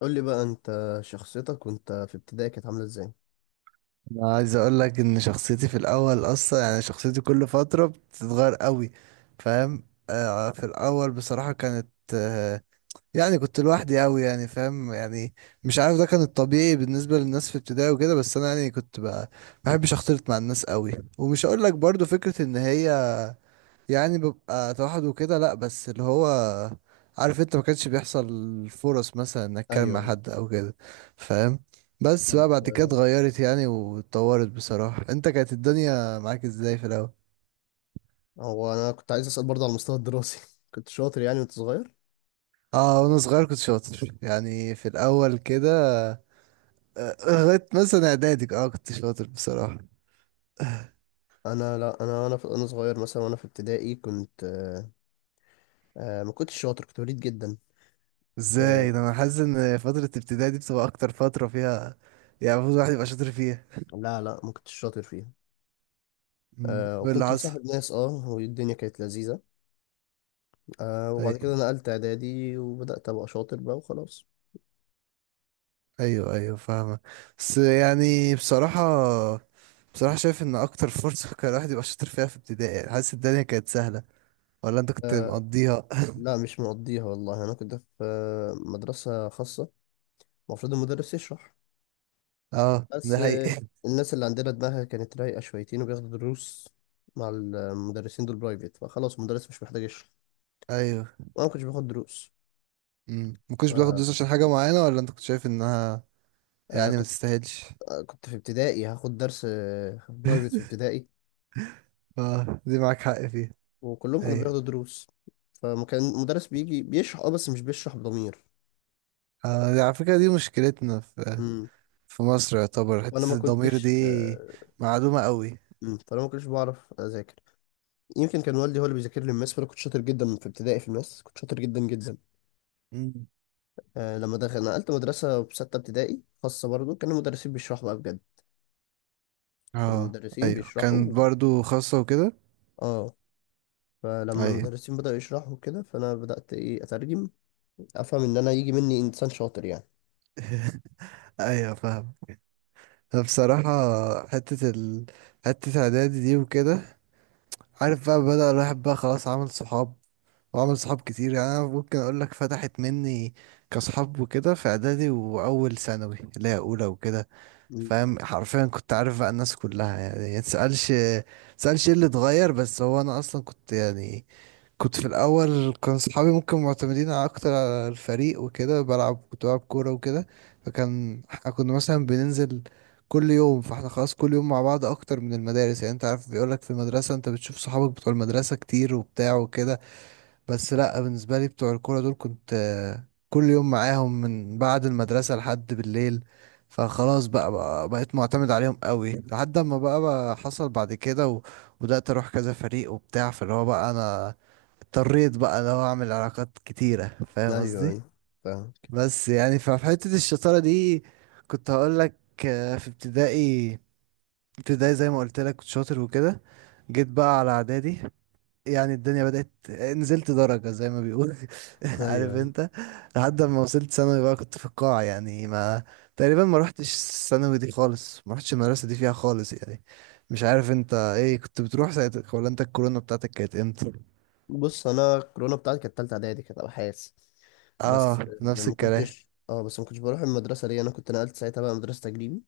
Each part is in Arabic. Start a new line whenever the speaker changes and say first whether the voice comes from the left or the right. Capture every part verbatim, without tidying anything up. left: قول لي بقى، انت شخصيتك وانت في ابتدائي كانت عامله ازاي؟
right: انا عايز اقول لك ان شخصيتي في الاول اصلا يعني شخصيتي كل فتره بتتغير قوي. فاهم؟ آه في الاول بصراحه كانت، آه يعني كنت لوحدي قوي. يعني فاهم؟ يعني مش عارف، ده كان الطبيعي بالنسبه للناس في ابتدائي وكده، بس انا يعني كنت بقى ما بحبش اختلط مع الناس قوي. ومش هقول لك برضو فكره ان هي يعني ببقى توحد وكده، لا، بس اللي هو عارف انت، ما كانش بيحصل فرص مثلا انك اتكلم
left: ايوه
right: مع
left: يعني.
right: حد او كده. فاهم؟ بس
left: طب.
right: بقى بعد كده
left: آه،
right: اتغيرت يعني واتطورت. بصراحة انت، كانت الدنيا معاك ازاي في الاول؟
left: هو انا كنت عايز اسال برضه على المستوى الدراسي كنت شاطر يعني وانت صغير؟
right: اه وانا صغير كنت شاطر، يعني في الاول كده. آه، لغاية مثلا اعدادي اه كنت شاطر بصراحة.
left: انا، لا، انا انا في انا صغير مثلا، وانا في ابتدائي كنت آه، آه، ما كنتش شاطر، كنت وليد جدا. آه،
right: ازاي ده؟ انا حاسس ان فترة ابتدائي دي بتبقى اكتر فترة فيها يعني المفروض الواحد يبقى شاطر فيها.
left: لا لا، ما كنتش شاطر فيها.
right: مم.
left: آه،
right: وايه اللي
left: وكنت
right: حصل؟
left: مصاحب ناس، اه والدنيا كانت لذيذه. آه، وبعد
right: طيب.
left: كده نقلت اعدادي وبدات ابقى شاطر بقى وخلاص.
right: ايوه ايوه، فاهمة. بس يعني بصراحة، بصراحة شايف ان اكتر فرصة كان الواحد يبقى شاطر فيها في ابتدائي، يعني حاسس الدنيا كانت سهلة، ولا انت كنت
left: آه،
right: مقضيها؟
left: لا مش مقضيها والله، انا كنت في آه، مدرسه خاصه، المفروض المدرس يشرح.
right: اه
left: بس
right: ده
left: آه،
right: حقيقي.
left: الناس اللي عندنا دماغها كانت رايقة شويتين وبياخدوا دروس مع المدرسين دول برايفت، فخلاص المدرس مش محتاج يشرح.
right: ايوه.
left: وأنا ما كنتش باخد دروس.
right: امم، ما
left: ف
right: كنتش بتاخد دروس عشان حاجة معينة، ولا انت كنت شايف انها
left: آه،
right: يعني ما
left: كنت
right: تستاهلش؟
left: آه، كنت في ابتدائي هاخد درس آه، برايفت في ابتدائي،
right: اه دي معاك حق فيها.
left: وكلهم كانوا
right: ايوه.
left: بياخدوا دروس. فما كان المدرس بيجي بيشرح، اه بس مش بيشرح بضمير.
right: آه دي على فكرة، دي مشكلتنا في
left: امم.
right: في مصر، يعتبر
left: وانا ما
right: حتة الضمير
left: كنتش
right: دي
left: آه،
right: معلومة قوي.
left: مم. فانا ما كنتش بعرف اذاكر. يمكن كان والدي هو اللي بيذاكر لي الماس، فانا كنت شاطر جدا في ابتدائي. في الماس كنت شاطر جدا جدا.
right: امم.
left: آه، لما دخل نقلت مدرسة في ستة ابتدائي خاصة برضو، كانوا المدرسين بيشرحوا بقى بجد. كانوا
right: اه
left: المدرسين
right: ايوه
left: بيشرحوا
right: كان
left: و-
right: برضو خاصة وكده.
left: اه فلما
right: ايوه.
left: المدرسين بدأوا يشرحوا كده، فأنا بدأت إيه أترجم، أفهم إن أنا يجي مني إنسان شاطر يعني.
right: ايوه فاهم. بصراحة حتة ال... حتة إعدادي دي وكده، عارف بقى، بدأ الواحد بقى خلاص عمل صحاب، وعمل صحاب كتير. يعني أنا ممكن أقول لك فتحت مني كصحاب وكده في إعدادي وأول ثانوي اللي هي أولى وكده.
left: مم.
right: فاهم؟ حرفيا كنت عارف بقى الناس كلها. يعني متسألش، متسألش إيه اللي اتغير، بس هو أنا أصلا كنت يعني كنت في الاول كان صحابي ممكن معتمدين على اكتر على الفريق وكده. بلعب، كنت بلعب كوره وكده، فكان احنا كنا مثلا بننزل كل يوم، فاحنا خلاص كل يوم مع بعض اكتر من المدارس. يعني انت عارف بيقولك في المدرسه انت بتشوف صحابك بتوع المدرسه كتير وبتاع وكده، بس لا، بالنسبة لي بتوع الكورة دول كنت آه، كل يوم معاهم من بعد المدرسة لحد بالليل. فخلاص بقى, بقى بقيت معتمد عليهم قوي، لحد ما بقى, بقى حصل بعد كده و- وبدأت أروح كذا فريق وبتاع. فاللي هو بقى أنا اضطريت بقى اللي هو أعمل علاقات كتيرة. فاهم
left: أيوه
right: قصدي؟
left: أيوه، فاهم.
right: بس يعني ففي حتة الشطارة دي كنت هقول لك، آه، في ابتدائي، ابتدائي زي ما قلت لك كنت شاطر وكده. جيت بقى على إعدادي، يعني الدنيا بدأت نزلت درجة زي ما بيقول.
left: أيوه
right: عارف
left: أيوه.
right: انت؟ لحد ما وصلت ثانوي بقى كنت في القاع، يعني ما، تقريبا ما روحتش الثانوي دي خالص، ما روحتش المدرسة دي فيها خالص يعني. مش عارف انت ايه، كنت بتروح ساعتك، ولا انت الكورونا بتاعتك كانت امتى؟
left: بص، أنا الكورونا بتاعتي كانت تالتة إعدادي، كانت أبحاث.
right: اه
left: بس
right: نفس
left: ما
right: الكلام.
left: كنتش اه بس ما كنتش بروح المدرسة، ليه؟ أنا كنت نقلت ساعتها بقى مدرسة تجريبي.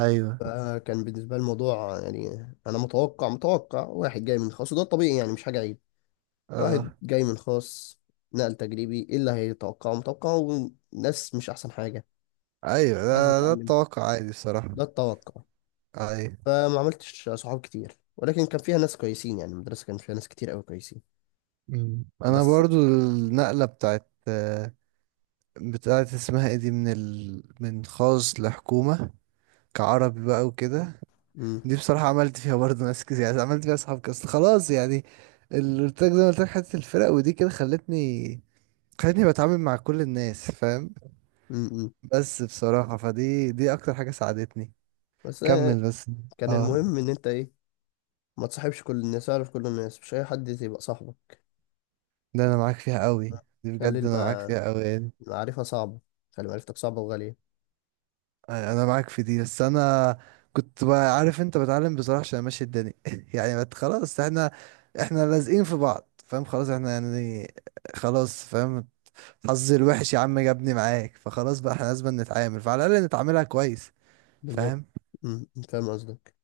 right: ايوه
left: فكان بالنسبة لي الموضوع يعني، أنا متوقع متوقع واحد جاي من خاص وده الطبيعي يعني، مش حاجة عيب. واحد
right: اه
left: جاي من خاص، نقل تجريبي، ايه اللي هيتوقعه؟ متوقعه ناس مش احسن حاجة.
right: ايوه،
left: عايز
right: ده, ده
left: اتعلم.
right: التوقع عادي بصراحة.
left: ده التوقع.
right: ايوه.
left: فما عملتش صحاب كتير، ولكن كان فيها ناس كويسين، يعني المدرسة كان فيها ناس كتير قوي كويسين.
right: مم. انا
left: بس
right: برضو النقلة بتاعت، بتاعت اسمها ايه دي من ال... من خاص لحكومة كعربي بقى وكده،
left: م
right: دي بصراحة عملت فيها برضه ناس كتير، يعني عملت فيها صحاب كاس خلاص يعني. اللي قلت لك زي ما قلت لك، حتة الفرق ودي كده خلتني خلتني بتعامل مع كل الناس. فاهم؟
left: -م -م.
right: بس بصراحة فدي دي أكتر حاجة ساعدتني.
left: بس آه،
right: كمل بس.
left: كان
right: اه
left: المهم ان انت ايه؟ ما تصاحبش كل الناس، اعرف كل الناس، مش اي حد يبقى صاحبك.
right: ده أنا معاك فيها قوي. دي
left: خلي
right: بجد أنا معاك
left: الم-
right: فيها قوي يعني.
left: المعرفة صعبة، خلي معرفتك صعبة وغالية.
right: أنا معاك في دي، بس أنا كنت بقى عارف أنت بتعلم بصراحة، عشان ماشي الدنيا. يعني بت- خلاص احنا، احنا لازقين في بعض. فاهم؟ خلاص احنا يعني، خلاص فاهم. حظي الوحش يا عم جابني معاك، فخلاص بقى احنا لازم نتعامل، فعلى الاقل نتعاملها كويس.
left: بالظبط.
right: فاهم؟
left: م- م، فاهم قصدك.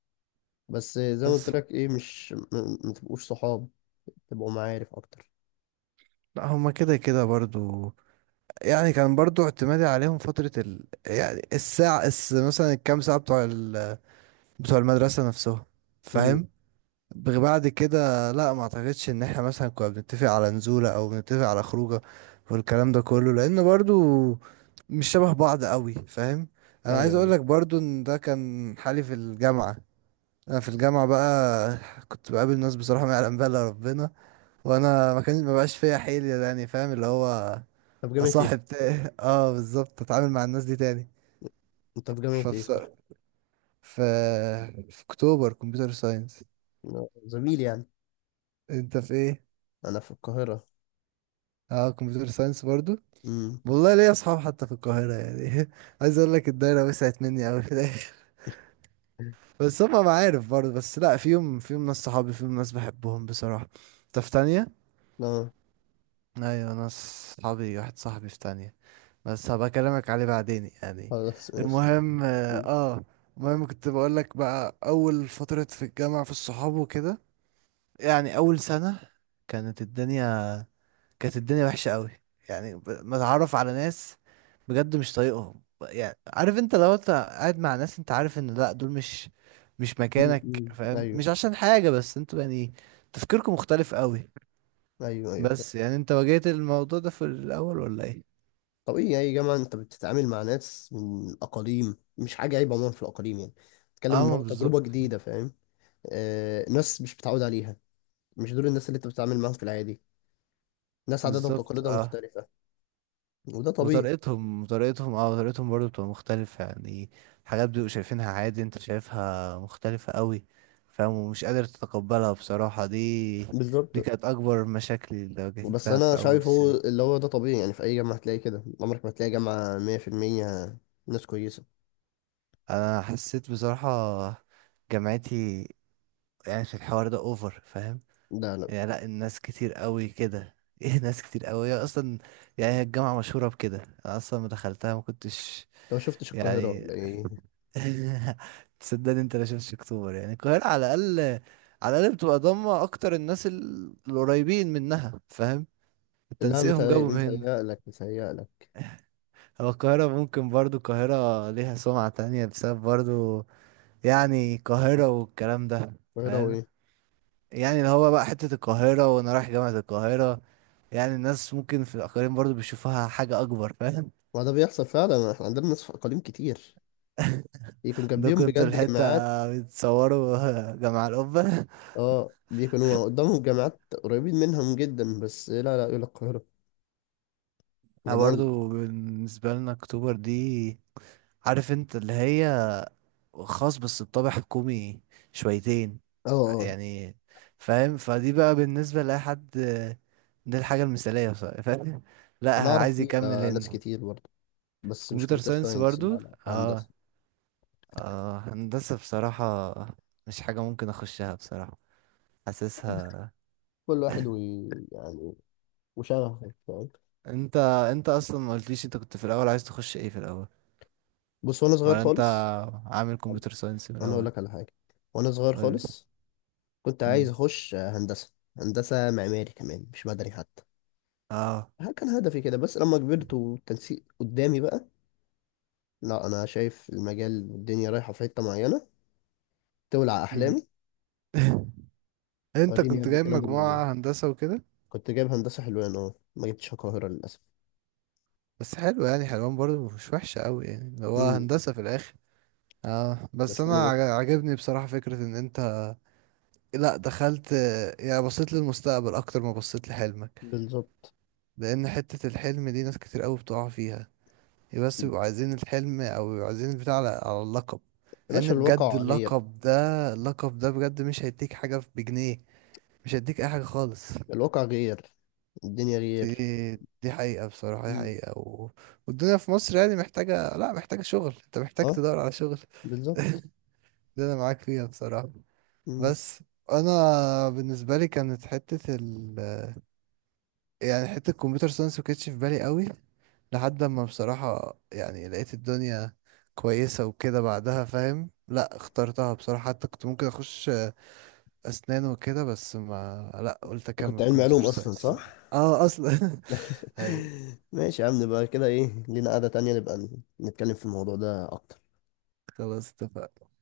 left: بس آه، زي ما قلت
right: بس
left: لك، ايه، مش م- م- ما تبقوش صحاب، تبقوا معارف اكتر.
right: لا، هما كده كده برضو. يعني كان برضو اعتمادي عليهم فترة ال... يعني الساعة الس... مثلا الكام ساعة بتوع ال... بتوع المدرسة نفسهم. فاهم؟ بغ- بعد كده لا، ما اعتقدش ان احنا مثلا كنا بنتفق على نزولة او بنتفق على خروجة، والكلام ده كله لان برضو مش شبه بعض قوي. فاهم؟ انا
left: ايوه
right: عايز
left: ايوه.
right: اقولك برضو ان ده كان حالي في الجامعة. انا في الجامعه بقى كنت بقابل ناس بصراحه ما يعلم بها الا ربنا، وانا ما كان، ما بقاش فيا حيل يعني. فاهم اللي هو
left: طب جامعة ايه؟
right: اصاحب تاني؟ اه بالظبط، اتعامل مع الناس دي تاني.
left: انت في جامعة ايه، صح؟
right: فبصراحه، في في اكتوبر كمبيوتر ساينس.
left: أنا زميل يعني.
right: انت في ايه؟
left: انا في القاهرة.
right: اه كمبيوتر ساينس برضو.
left: امم.
right: والله ليا اصحاب حتى في القاهره يعني. عايز اقول لك الدايره وسعت مني قوي في الاخر. بس هما معارف برضو، بس لا فيهم، فيهم ناس صحابي، فيهم ناس بحبهم بصراحه. انت في تانية؟
left: اه.
right: ايوه ناس صحابي، واحد صاحبي في تانية، بس هبقى اكلمك عليه بعدين يعني.
left: خلاص ماشي.
right: المهم اه،
left: أمم،
right: آه، المهم كنت بقول لك بقى اول فترة في الجامعة في الصحاب وكده، يعني اول سنة كانت الدنيا، كانت الدنيا وحشة قوي. يعني ب- متعرف على ناس بجد مش طايقهم. يعني عارف انت، لو انت قاعد مع ناس انت عارف ان لا، دول مش، مش
left: أمم،
right: مكانك.
left: أمم.
right: فاهم؟
left: ايوه
right: مش عشان حاجة، بس انتوا يعني تفكيركم مختلف قوي.
left: ايوه. ايوه،
right: بس يعني انت واجهت الموضوع ده في الاول، ولا ايه؟
left: طبيعي اي جامعة انت بتتعامل مع ناس من اقاليم، مش حاجة عيب، عموما في الاقاليم يعني. بتتكلم
right: اه
left: ان
right: ما
left: هو تجربة
right: بالظبط.
left: جديدة، فاهم؟ آه، ناس مش متعود عليها، مش دول الناس اللي انت بتتعامل معاهم في العادي. ناس عاداتها
right: بالظبط
left: وتقاليدها
right: اه،
left: مختلفة، وده طبيعي.
right: وطريقتهم، وطريقتهم اه طريقتهم برضو بتبقى مختلفة. يعني حاجات بيبقوا شايفينها عادي انت شايفها مختلفة قوي. فاهم؟ ومش قادر تتقبلها بصراحة دي. دي
left: بالظبط.
right: كانت أكبر مشاكلي اللي
left: بس
right: واجهتها
left: انا
right: في أول
left: شايفه
right: السنة.
left: اللي هو ده طبيعي، يعني في اي جامعه هتلاقي كده. عمرك ما هتلاقي جامعه مية في المية ناس كويسه.
right: أنا حسيت بصراحة جامعتي يعني في الحوار ده أوفر. فاهم؟
left: لا لا.
right: يعني لأ، الناس كتير قوي كده. ايه ناس كتير قوي، هي اصلا يعني هي الجامعة مشهورة بكده. انا اصلا ما دخلتها ما كنتش
left: انت ما شفتش القاهره
right: يعني.
left: ولا ايه؟
right: تصدقني انت لا، شفتش اكتوبر يعني، القاهرة على الأقل، على الأقل بتبقى ضامة أكتر الناس ال- القريبين منها. فاهم؟
left: لا،
right: التنسيقهم
left: متهيأ-
right: جابهم هنا.
left: متهيألك متهيألك
right: هو القاهرة ممكن برضو، القاهرة ليها سمعة تانية بسبب برضو يعني القاهرة والكلام ده.
left: القاهره
right: فاهم؟
left: وايه.
right: يعني اللي هو بقى حتة القاهرة وأنا رايح جامعة القاهرة، يعني الناس ممكن في الأقاليم برضو بيشوفوها حاجة أكبر. فاهم؟
left: ما ده بيحصل فعلا، احنا عندنا ناس في اقاليم كتير يكون
right: ده
left: جنبيهم
right: كنت
left: بجد
right: الحتة،
left: جامعات،
right: بتصوروا جامعة القبة.
left: اه بيكونوا قدامهم جامعات قريبين منهم جدا، بس لا لا، يقول لك القاهره.
right: احنا
left: جمال.
right: برضه بالنسبة لنا اكتوبر دي، عارف انت اللي هي خاص بس بطابع حكومي شويتين
left: اه اه.
right: يعني. فاهم؟ فدي بقى بالنسبة لأي حد دي الحاجة المثالية بصراحة. فاهم لا
left: انا اعرف
right: عايز يكمل
left: فيها ناس
right: هنا.
left: كتير برضه،
right: في
left: بس مش
right: كمبيوتر
left: كمبيوتر
right: ساينس
left: ساينس،
right: برضو.
left: لا لا، هندسه.
right: اه اه، هندسة بصراحة مش حاجة ممكن اخشها بصراحة، حاسسها.
left: كل واحد وي... يعني وشغفه.
right: انت، انت اصلا ما قلتليش انت كنت في الاول عايز تخش ايه في الاول،
left: بص، وانا صغير
right: ولا انت
left: خالص،
right: عامل كمبيوتر ساينس من
left: انا اقول
right: الاول؟
left: لك على حاجه. وانا صغير
right: قولي.
left: خالص كنت عايز اخش هندسه، هندسه معماري كمان مش مدني حتى.
right: اه.
left: ها، كان هدفي كده. بس لما كبرت والتنسيق قدامي بقى، لا انا شايف المجال والدنيا رايحه في حته معينه، تولع
right: مم.
left: احلامي.
right: انت
left: وريني يا
right: كنت
left: ابني
right: جايب
left: الكلام ده بيقول ايه.
right: مجموعة هندسة وكده؟
left: كنت جايب هندسه حلوان، اه ما جبتش القاهره للاسف.
right: بس حلو يعني، حلوان برضو مش وحشة قوي يعني اللي هو
left: امم.
right: هندسة في الاخر. اه بس
left: بس انا
right: انا
left: ما-
right: عج- عجبني بصراحة فكرة ان انت لا دخلت، يعني بصيت للمستقبل اكتر ما بصيت لحلمك.
left: بالظبط.
right: لان حتة الحلم دي ناس كتير قوي بتقع فيها، بس بيبقوا عايزين الحلم او بيبقوا عايزين البتاع على على اللقب.
left: يا
right: لان
left: باشا
right: بجد
left: الواقع غير.
right: اللقب ده، اللقب ده بجد مش هيديك حاجة بجنيه، مش هيديك اي حاجة خالص.
left: الواقع غير، الدنيا
right: دي
left: غير.
right: دي حقيقة بصراحة، دي
left: امم.
right: حقيقة و... والدنيا في مصر يعني محتاجة، لا محتاجة شغل، انت محتاج
left: اه،
right: تدور على شغل.
left: بالظبط.
right: ده انا معاك فيها بصراحة.
left: امم.
right: بس انا، بالنسبة لي كانت حتة ال، يعني حتة الكمبيوتر ساينس ما كانتش في بالي قوي، لحد ما بصراحة يعني لقيت الدنيا كويسة وكده بعدها. فاهم؟ لا اخترتها بصراحة، حتى كنت ممكن اخش اسنان وكده، بس ما، لا قلت
left: انت كنت
right: اكمل
left: علمي
right: كمبيوتر
left: علوم اصلا،
right: ساينس.
left: صح؟
right: اه اصلا. هاي.
left: ماشي يا عم، نبقى كده، ايه، لينا قعدة تانية نبقى نتكلم في الموضوع ده أكتر.
right: خلاص اتفقنا.